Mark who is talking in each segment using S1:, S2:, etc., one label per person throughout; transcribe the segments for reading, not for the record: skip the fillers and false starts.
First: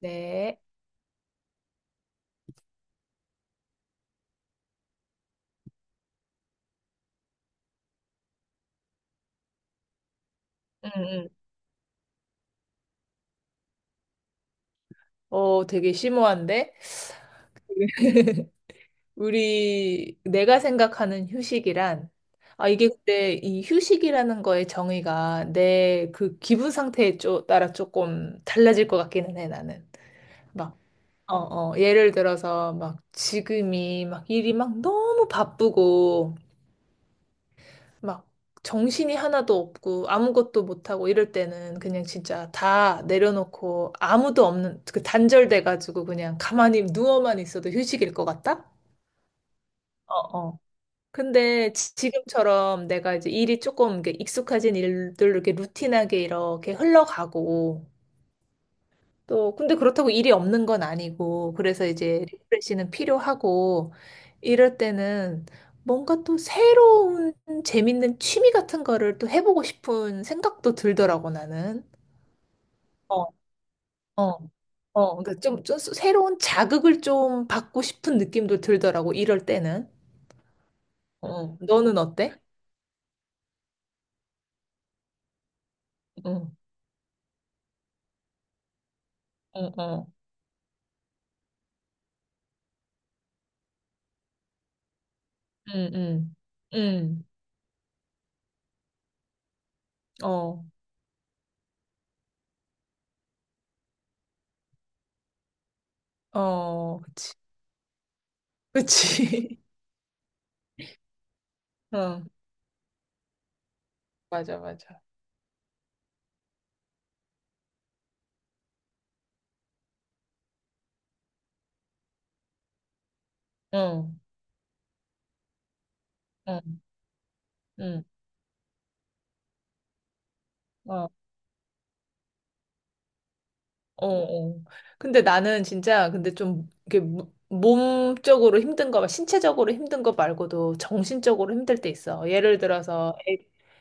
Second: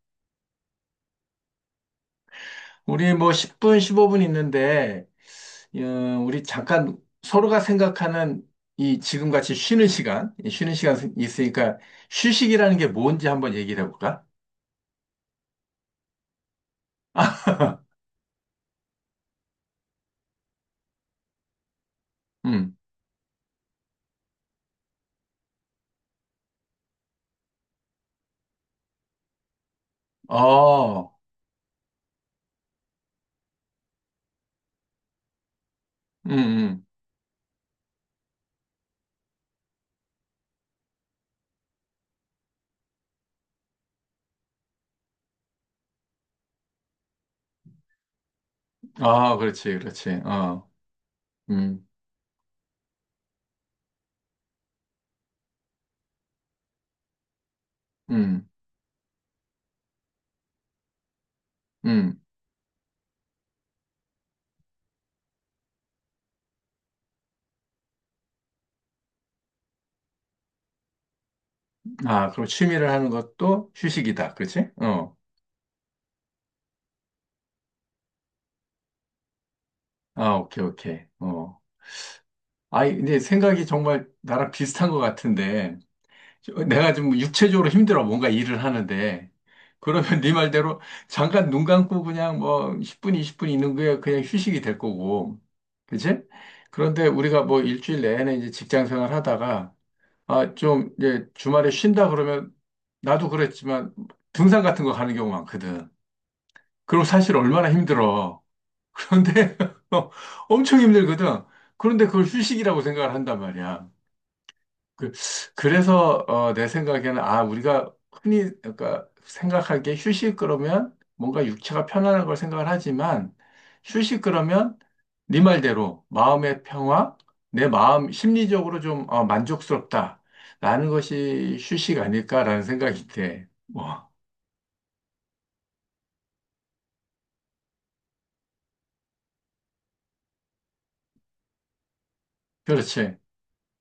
S1: 네.
S2: 우리 뭐 10분, 15분 있는데, 어, 우리 잠깐 서로가 생각하는 이 지금같이 쉬는 시간, 이 쉬는
S1: 응,
S2: 시간
S1: 응.
S2: 있으니까 휴식이라는 게 뭔지 한번 얘기를 해볼까?
S1: 어, 되게 심오한데? 내가 생각하는 휴식이란, 아,
S2: 음,
S1: 이게 근데 이 휴식이라는 거의 정의가 내 그 기분 상태에 따라 조금 달라질 것 같기는 해, 나는. 막,
S2: 어,
S1: 어, 어, 예를 들어서 막 지금이 막 일이 막 너무
S2: 음,
S1: 바쁘고,
S2: 음.
S1: 막 정신이 하나도 없고 아무것도 못하고 이럴 때는 그냥 진짜 다 내려놓고 아무도 없는 그 단절돼가지고 그냥 가만히 누워만 있어도 휴식일 것 같다?
S2: 아, 그렇지, 그렇지.
S1: 어, 어. 근데
S2: 음,
S1: 지금처럼 내가 이제 일이 조금 이렇게 익숙해진 일들 이렇게 루틴하게 이렇게 흘러가고
S2: 음,
S1: 또, 근데 그렇다고 일이 없는 건 아니고, 그래서
S2: 음.
S1: 이제 리프레시는 필요하고, 이럴 때는 뭔가 또 새로운 재밌는 취미 같은 거를 또 해보고 싶은 생각도 들더라고, 나는.
S2: 아, 그럼 취미를 하는
S1: 어,
S2: 것도 휴식이다.
S1: 어,
S2: 그렇지?
S1: 어. 그러니까 좀 새로운 자극을 좀 받고 싶은 느낌도 들더라고, 이럴 때는.
S2: 아, 오케이, 오케이. 어.
S1: 어, 너는 어때?
S2: 아, 근데 생각이 정말 나랑 비슷한 것 같은데,
S1: 응,
S2: 내가 지금 육체적으로 힘들어 뭔가 일을 하는데
S1: 응, 어,
S2: 그러면 네 말대로 잠깐 눈 감고 그냥 뭐 10분, 20분 있는 게 그냥 휴식이 될 거고.
S1: 응,
S2: 그치?
S1: 응,
S2: 그런데
S1: 응,
S2: 우리가 뭐 일주일 내내 이제 직장 생활 하다가 아,
S1: 어,
S2: 좀 이제 주말에 쉰다 그러면 나도 그랬지만 등산 같은 거 가는 경우 많거든.
S1: 어,
S2: 그럼
S1: 그치.
S2: 사실 얼마나 힘들어. 그런데
S1: 그치.
S2: 엄청 힘들거든. 그런데 그걸
S1: 응,
S2: 휴식이라고 생각을 한단 말이야.
S1: 맞아, 맞아.
S2: 그, 그래서 내 생각에는 아 우리가 흔히 그러니까 생각하기에 휴식 그러면 뭔가 육체가 편안한 걸 생각을 하지만
S1: 응,
S2: 휴식 그러면 네 말대로 마음의
S1: 응.
S2: 평화, 내
S1: 응.
S2: 마음 심리적으로 좀 만족스럽다라는
S1: 어,
S2: 것이 휴식 아닐까라는 생각이 돼.
S1: 어,
S2: 뭐
S1: 어. 근데 나는 진짜 근데 좀 이게 몸적으로 힘든 거, 신체적으로 힘든 거 말고도 정신적으로 힘들 때 있어. 예를 들어서
S2: 그렇지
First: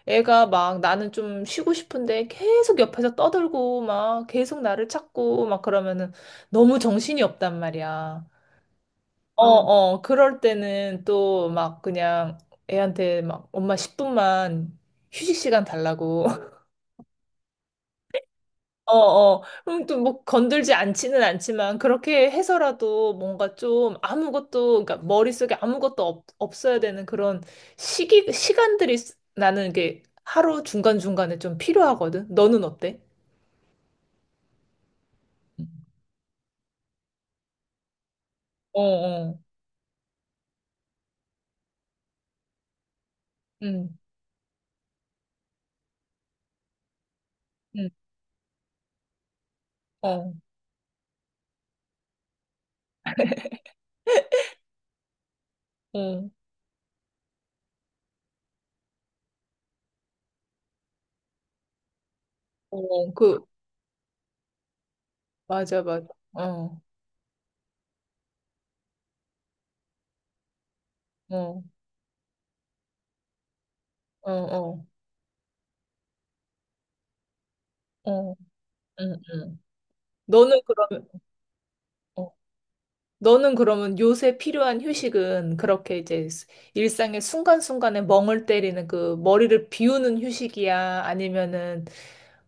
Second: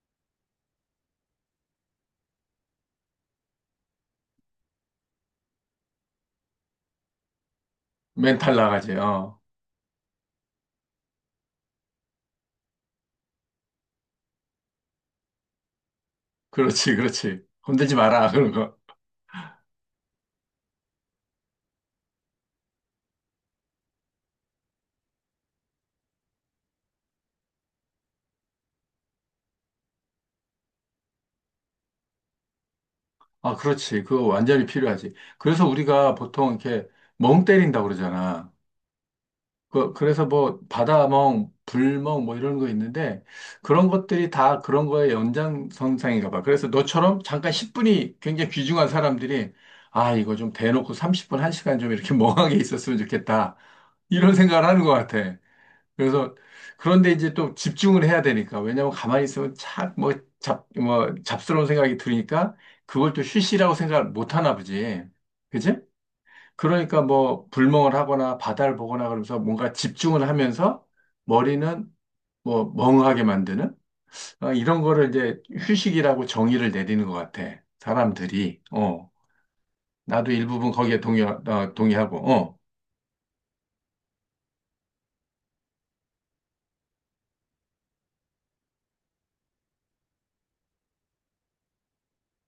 S1: 애가 막 나는 좀 쉬고 싶은데 계속 옆에서 떠들고 막 계속 나를 찾고 막 그러면은 너무 정신이 없단 말이야.
S2: 멘탈 나가지. 어
S1: 어, 어, 어. 그럴 때는 또 막 그냥 애한테 막 엄마 10분만 휴식 시간 달라고.
S2: 그렇지 그렇지 건들지 마라 그런 거.
S1: 어, 어. 그럼 또 뭐 건들지 않지는 않지만 그렇게 해서라도 뭔가 좀 아무것도 그러니까 머릿속에 아무것도 없, 없어야 되는 그런 시기 시간들이 나는 이게 하루 중간중간에 좀 필요하거든. 너는 어때?
S2: 아 그렇지 그거 완전히 필요하지. 그래서 우리가 보통 이렇게 멍 때린다고 그러잖아.
S1: 어, 어.
S2: 그래서 뭐 바다멍, 불멍 뭐 이런 거 있는데 그런
S1: 응.
S2: 것들이 다 그런 거의 연장선상인가 봐. 그래서 너처럼 잠깐
S1: 응.
S2: 10분이 굉장히 귀중한 사람들이 아,
S1: 어.
S2: 이거 좀 대놓고 30분, 1시간 좀 이렇게 멍하게 있었으면 좋겠다. 이런 생각을 하는 것 같아.
S1: 어.
S2: 그래서 그런데 이제 또 집중을 해야 되니까 왜냐면 가만히 있으면 착뭐 잡, 뭐 잡스러운 생각이 들으니까
S1: 어.
S2: 그걸 또
S1: 그
S2: 휴식이라고 생각 못 하나 보지. 그지?
S1: 맞아, 맞아. 어.
S2: 그러니까 뭐 불멍을 하거나 바다를 보거나 그러면서 뭔가 집중을 하면서
S1: 어.
S2: 머리는 뭐 멍하게 만드는
S1: 어.
S2: 이런
S1: 어.
S2: 거를 이제 휴식이라고 정의를 내리는 것 같아.
S1: 어.
S2: 사람들이. 어.
S1: 응. 응.
S2: 나도
S1: 너는
S2: 일부분 거기에
S1: 그러면
S2: 동의, 동의하고. 어.
S1: 너는 그러면 요새 필요한 휴식은 그렇게 이제 일상의 순간순간에 멍을 때리는 그 머리를 비우는 휴식이야? 아니면은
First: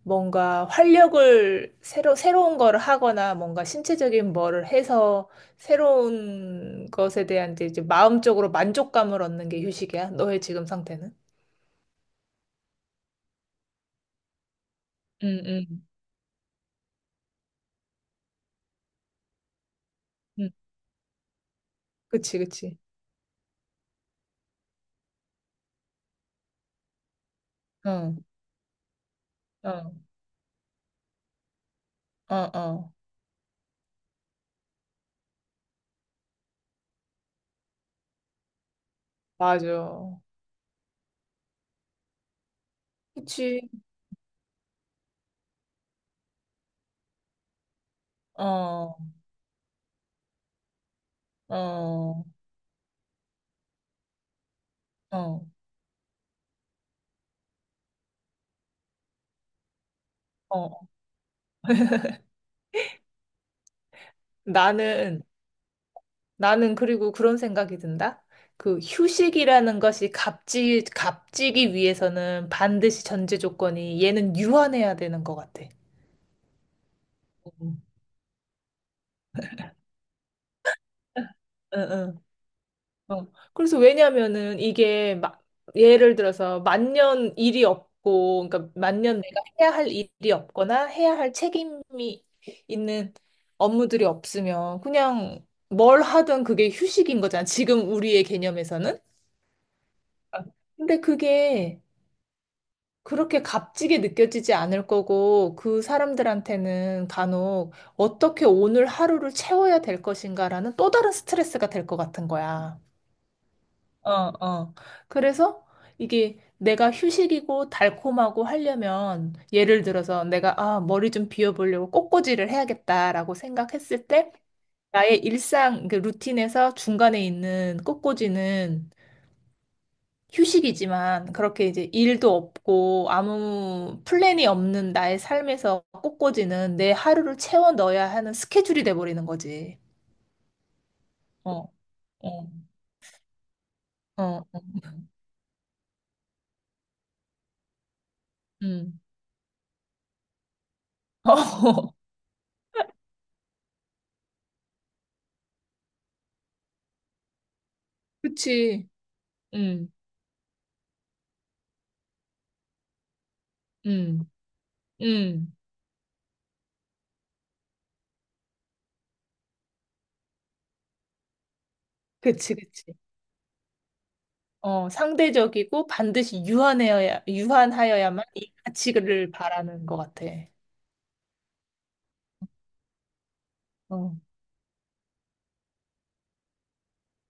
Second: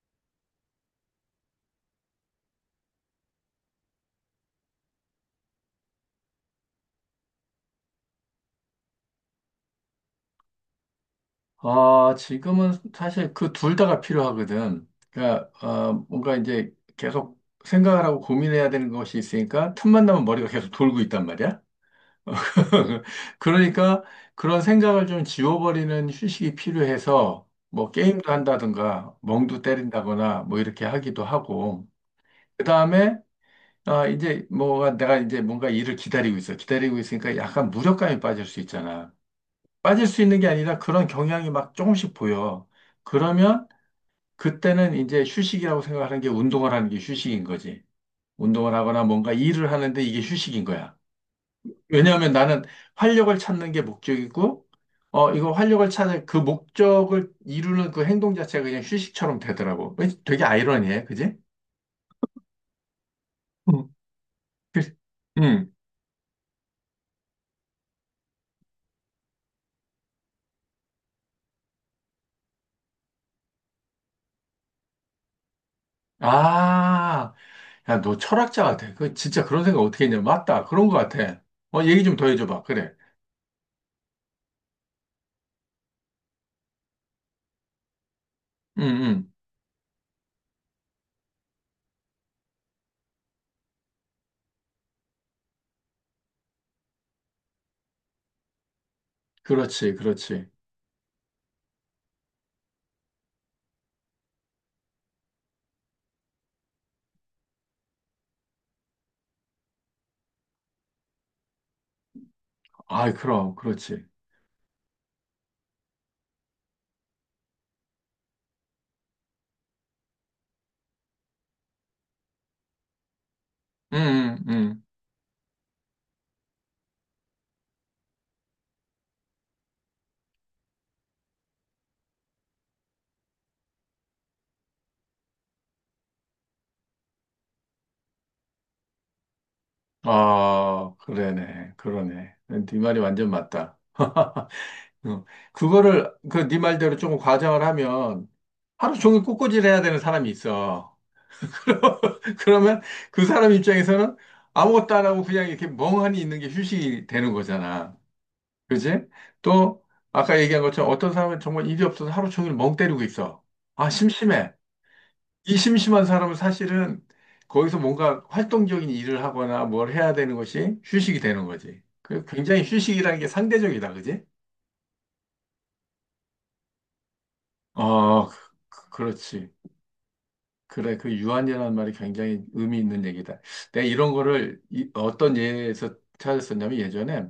S1: 뭔가 활력을 새로운 거를 하거나 뭔가 신체적인 뭐를 해서 새로운 것에 대한 이제 마음적으로 만족감을 얻는 게 휴식이야? 너의 지금 상태는?
S2: 지금은 사실 그 둘 다가 필요하거든.
S1: 응,
S2: 그러니까
S1: 응,
S2: 뭔가 이제 계속 생각을 하고 고민해야 되는 것이 있으니까 틈만 나면 머리가
S1: 응.
S2: 계속 돌고 있단 말이야.
S1: 그치, 그치.
S2: 그러니까 그런 생각을 좀 지워버리는 휴식이 필요해서 뭐
S1: 어,
S2: 게임도 한다든가 멍도
S1: 어,
S2: 때린다거나 뭐 이렇게 하기도 하고
S1: 어, 어.
S2: 그다음에 아 이제 뭐가 내가 이제 뭔가 일을 기다리고 있어. 기다리고 있으니까 약간 무력감이 빠질 수 있잖아. 빠질
S1: 맞아.
S2: 수 있는 게 아니라 그런 경향이 막 조금씩 보여. 그러면
S1: 그치.
S2: 그때는 이제 휴식이라고 생각하는 게 운동을 하는 게 휴식인 거지.
S1: 어,
S2: 운동을
S1: 어,
S2: 하거나 뭔가 일을 하는데 이게 휴식인 거야.
S1: 어,
S2: 왜냐하면 나는 활력을 찾는 게 목적이고,
S1: 어,
S2: 이거 활력을 찾는 그 목적을 이루는 그 행동 자체가 그냥 휴식처럼 되더라고. 왠지 되게
S1: 어.
S2: 아이러니해, 그지? 응. 그-
S1: 나는,
S2: 응.
S1: 나는 그리고 그런 생각이 든다. 그 휴식이라는 것이 값지기 위해서는 반드시 전제 조건이 얘는 유한해야 되는 것 같아.
S2: 아,
S1: 응,
S2: 야, 너 철학자 같아. 그 진짜 그런 생각 어떻게 했냐? 맞다. 그런 것 같아. 얘기 좀
S1: 응.
S2: 더 해줘봐. 그래.
S1: 어. 그래서 왜냐면은 이게 막 예를 들어서 만년 일이 없고, 그러니까
S2: 응,
S1: 만년
S2: 응.
S1: 내가 해야 할 일이 없거나 해야 할 책임이 있는 업무들이 없으면 그냥 뭘 하든 그게 휴식인 거잖아. 지금 우리의 개념에서는.
S2: 그렇지, 그렇지.
S1: 근데 그게 그렇게 값지게 느껴지지 않을 거고, 그 사람들한테는 간혹 어떻게 오늘 하루를 채워야 될 것인가라는 또 다른 스트레스가 될 것 같은 거야.
S2: 아이, 그럼, 그렇지.
S1: 어, 어. 그래서 이게 내가 휴식이고 달콤하고 하려면, 예를 들어서 내가, 아, 머리 좀 비워보려고 꽃꽂이를 해야겠다라고
S2: 응,
S1: 생각했을 때,
S2: 응, 응.
S1: 나의 일상, 그 루틴에서 중간에 있는 꽃꽂이는 휴식이지만 그렇게 이제 일도 없고 아무 플랜이 없는 나의 삶에서 꽂꽂이는 내 하루를 채워 넣어야 하는 스케줄이 돼버리는 거지.
S2: 아, 그러네,
S1: 어,
S2: 그러네.
S1: 어,
S2: 네 말이 완전 맞다.
S1: 어, 어,
S2: 어, 그거를 그 네 말대로 조금 과장을 하면 하루
S1: 음.
S2: 종일 꽃꽂이를 해야 되는 사람이 있어.
S1: 어,
S2: 그러면 그 사람 입장에서는 아무것도 안 하고 그냥 이렇게 멍하니 있는 게 휴식이 되는 거잖아.
S1: 그치.
S2: 그지? 또
S1: 음,
S2: 아까 얘기한 것처럼 어떤 사람은 정말 일이 없어서 하루 종일 멍 때리고 있어. 아,
S1: 음,
S2: 심심해.
S1: 음.
S2: 이 심심한 사람은 사실은 거기서 뭔가 활동적인 일을 하거나 뭘 해야 되는 것이 휴식이 되는 거지. 그
S1: 그치,
S2: 굉장히
S1: 그치.
S2: 휴식이라는 게 상대적이다. 그지?
S1: 어, 상대적이고 반드시 유한하여야만
S2: 어, 그-
S1: 이 가치를
S2: 그렇지.
S1: 바라는 것 같아.
S2: 그래, 그 유한이라는 말이 굉장히 의미 있는 얘기다. 내가 이런
S1: 어,
S2: 거를 어떤 예에서 찾았었냐면 예전에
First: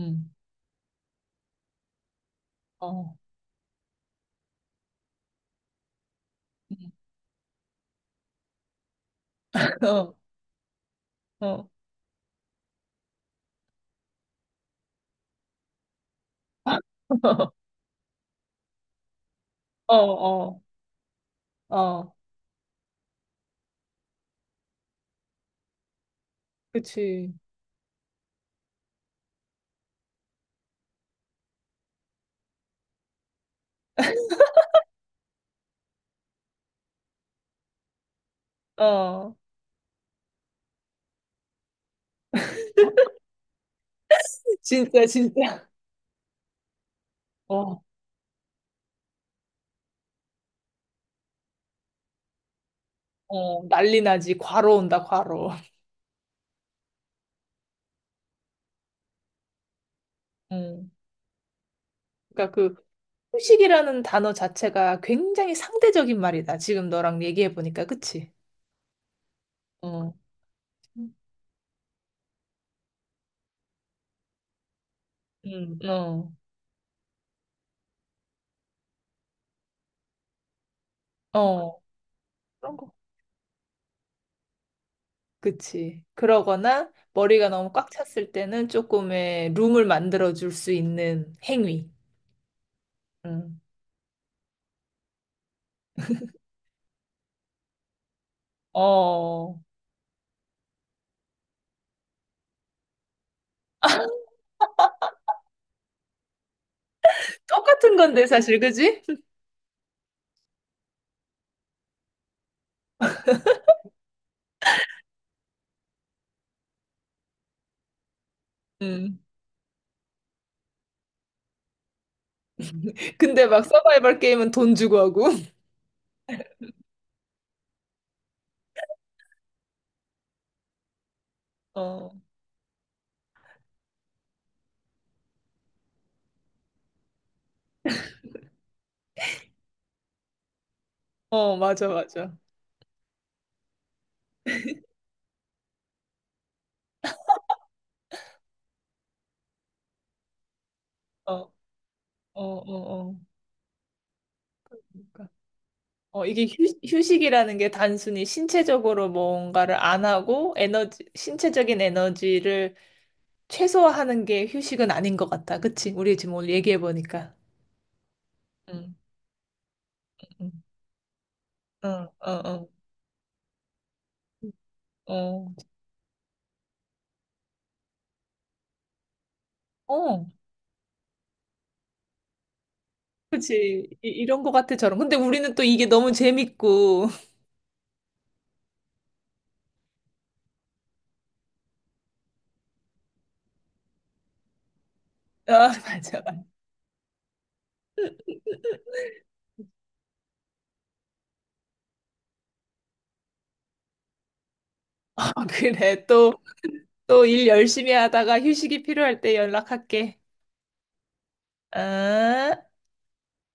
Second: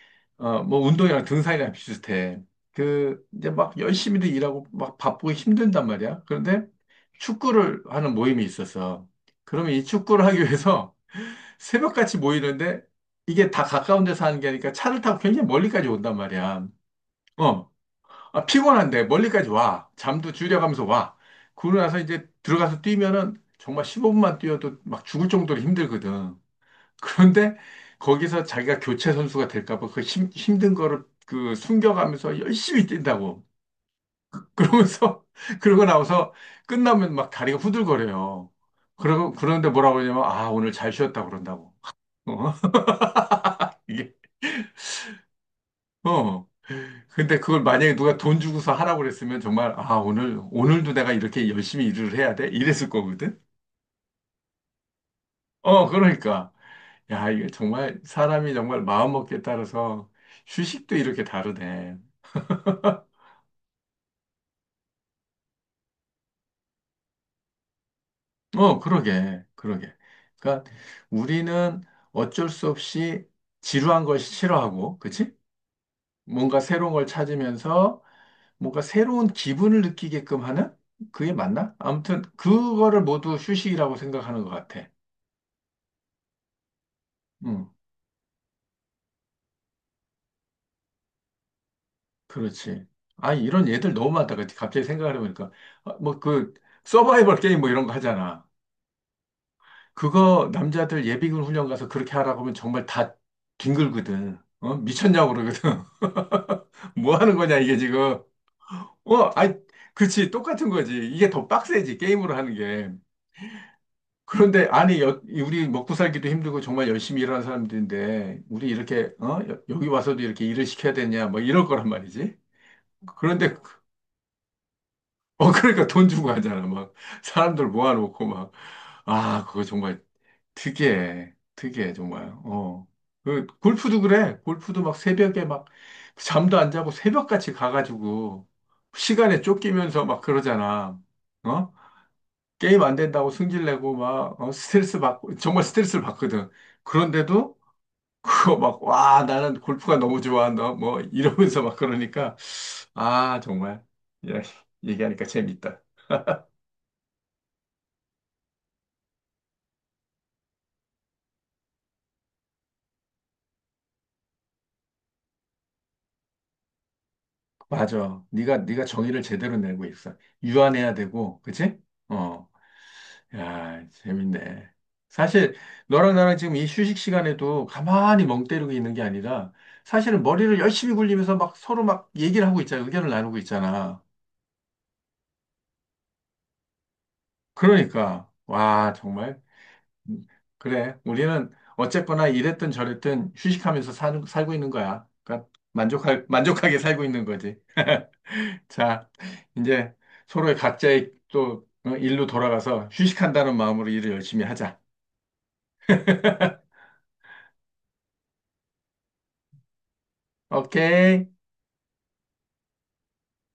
S1: 음,
S2: 뭐 운동이랑 등산이랑 비슷해.
S1: 어,
S2: 그 이제 막 열심히도 일하고 막 바쁘고 힘든단 말이야. 그런데
S1: 음.
S2: 축구를 하는 모임이 있었어. 그러면 이
S1: 어,
S2: 축구를 하기 위해서
S1: 어,
S2: 새벽같이 모이는데 이게 다 가까운 데서 하는 게 아니니까 차를 타고 굉장히 멀리까지 온단 말이야. 어, 아, 피곤한데 멀리까지 와.
S1: 어,
S2: 잠도
S1: 어,
S2: 줄여가면서 와. 그러고 나서
S1: 어,
S2: 이제 들어가서 뛰면은 정말 15분만 뛰어도 막 죽을 정도로 힘들거든.
S1: 그치.
S2: 그런데 거기서 자기가 교체 선수가 될까 봐 그 힘든 거를 그 숨겨가면서 열심히 뛴다고. 그러면서 그러고 나서 끝나면 막 다리가 후들거려요. 그러고
S1: 어,
S2: 그런데 뭐라고 그러냐면 아, 오늘 잘 쉬었다 그런다고. 어? 이게
S1: 진짜, 진짜.
S2: 어. 근데 그걸
S1: 어,
S2: 만약에 누가 돈 주고서 하라고 그랬으면 정말, 오늘도 내가 이렇게 열심히 일을 해야 돼? 이랬을 거거든?
S1: 어, 난리 나지. 과로 온다, 과로.
S2: 어, 그러니까. 야, 이게 정말 사람이 정말 마음먹기에 따라서
S1: 음.
S2: 휴식도 이렇게 다르네.
S1: 그러니까 그 후식이라는 단어 자체가 굉장히 상대적인 말이다. 지금 너랑 얘기해 보니까, 그치?
S2: 어, 그러게, 그러게.
S1: 어,
S2: 그러니까 우리는 어쩔 수 없이 지루한 걸 싫어하고, 그치?
S1: 어,
S2: 뭔가 새로운 걸 찾으면서 뭔가 새로운 기분을 느끼게끔 하는? 그게 맞나?
S1: 어,
S2: 아무튼,
S1: 그런 거.
S2: 그거를 모두 휴식이라고 생각하는 것 같아.
S1: 그치. 그러거나 머리가
S2: 음.
S1: 너무 꽉 찼을 때는 조금의 룸을 만들어 줄 수 있는 행위.
S2: 그렇지. 아,
S1: 음.
S2: 이런 얘들 너무 많다. 그 갑자기 생각을 해보니까. 어, 뭐그 서바이벌 게임 뭐 이런 거 하잖아.
S1: 어,
S2: 그거 남자들 예비군 훈련 가서 그렇게 하라고 하면 정말 다 뒹굴거든. 어? 미쳤냐고 그러거든. 뭐 하는 거냐, 이게
S1: 똑같은
S2: 지금.
S1: 건데, 사실, 그지?
S2: 어, 아이, 그치. 똑같은 거지. 이게 더 빡세지, 게임으로 하는 게. 그런데, 아니, 우리 먹고 살기도 힘들고 정말 열심히 일하는 사람들인데, 우리 이렇게,
S1: 음.
S2: 어? 여기 와서도 이렇게 일을 시켜야 되냐, 뭐 이럴 거란 말이지.
S1: 근데
S2: 그런데
S1: 막 서바이벌 게임은 돈 주고 하고.
S2: 그러니까 돈 주고 하잖아. 막, 사람들 모아놓고 막, 아, 그거 정말 특이해. 특이해,
S1: 어.
S2: 정말. 어. 그, 골프도 그래. 골프도 막 새벽에 막, 잠도 안 자고 새벽같이 가가지고, 시간에 쫓기면서 막 그러잖아.
S1: 어,
S2: 어?
S1: 맞아, 맞아.
S2: 게임 안 된다고 승질내고 막, 스트레스 받고, 정말 스트레스를 받거든. 그런데도, 그거 막, 와, 나는 골프가 너무 좋아한다. 뭐,
S1: 어, 어,
S2: 이러면서 막 그러니까,
S1: 어, 어.
S2: 아, 정말. 야, 얘기하니까
S1: 그러니까,
S2: 재밌다.
S1: 어, 이게 휴식이라는 게 단순히 신체적으로 뭔가를 안 하고 에너지, 신체적인 에너지를 최소화하는 게 휴식은 아닌 것 같다. 그치? 우리 지금 오늘 얘기해 보니까.
S2: 맞아. 네가
S1: 응,
S2: 정의를 제대로 내고 있어.
S1: 응,
S2: 유한해야 되고, 그치?
S1: 응,
S2: 어,
S1: 어,
S2: 야, 재밌네.
S1: 어, 어.
S2: 사실 너랑 나랑 지금 이 휴식 시간에도 가만히 멍 때리고 있는 게 아니라 사실은
S1: 어,
S2: 머리를 열심히 굴리면서 막 서로 막 얘기를 하고 있잖아. 의견을 나누고
S1: 그치.
S2: 있잖아.
S1: 이런 것 같아, 저런. 근데 우리는 또 이게 너무 재밌고.
S2: 그러니까 와, 정말 음, 그래. 우리는 어쨌거나 이랬든 저랬든 휴식하면서 살고 있는 거야. 그러니까
S1: 아, 맞아.
S2: 만족할 만족하게 살고 있는 거지. 자, 이제 서로의 각자의 또 어, 일로 돌아가서 휴식한다는 마음으로 일을 열심히 하자.
S1: 아, 그래. 또 일 열심히 하다가 휴식이 필요할 때 연락할게.
S2: 오케이.
S1: 아.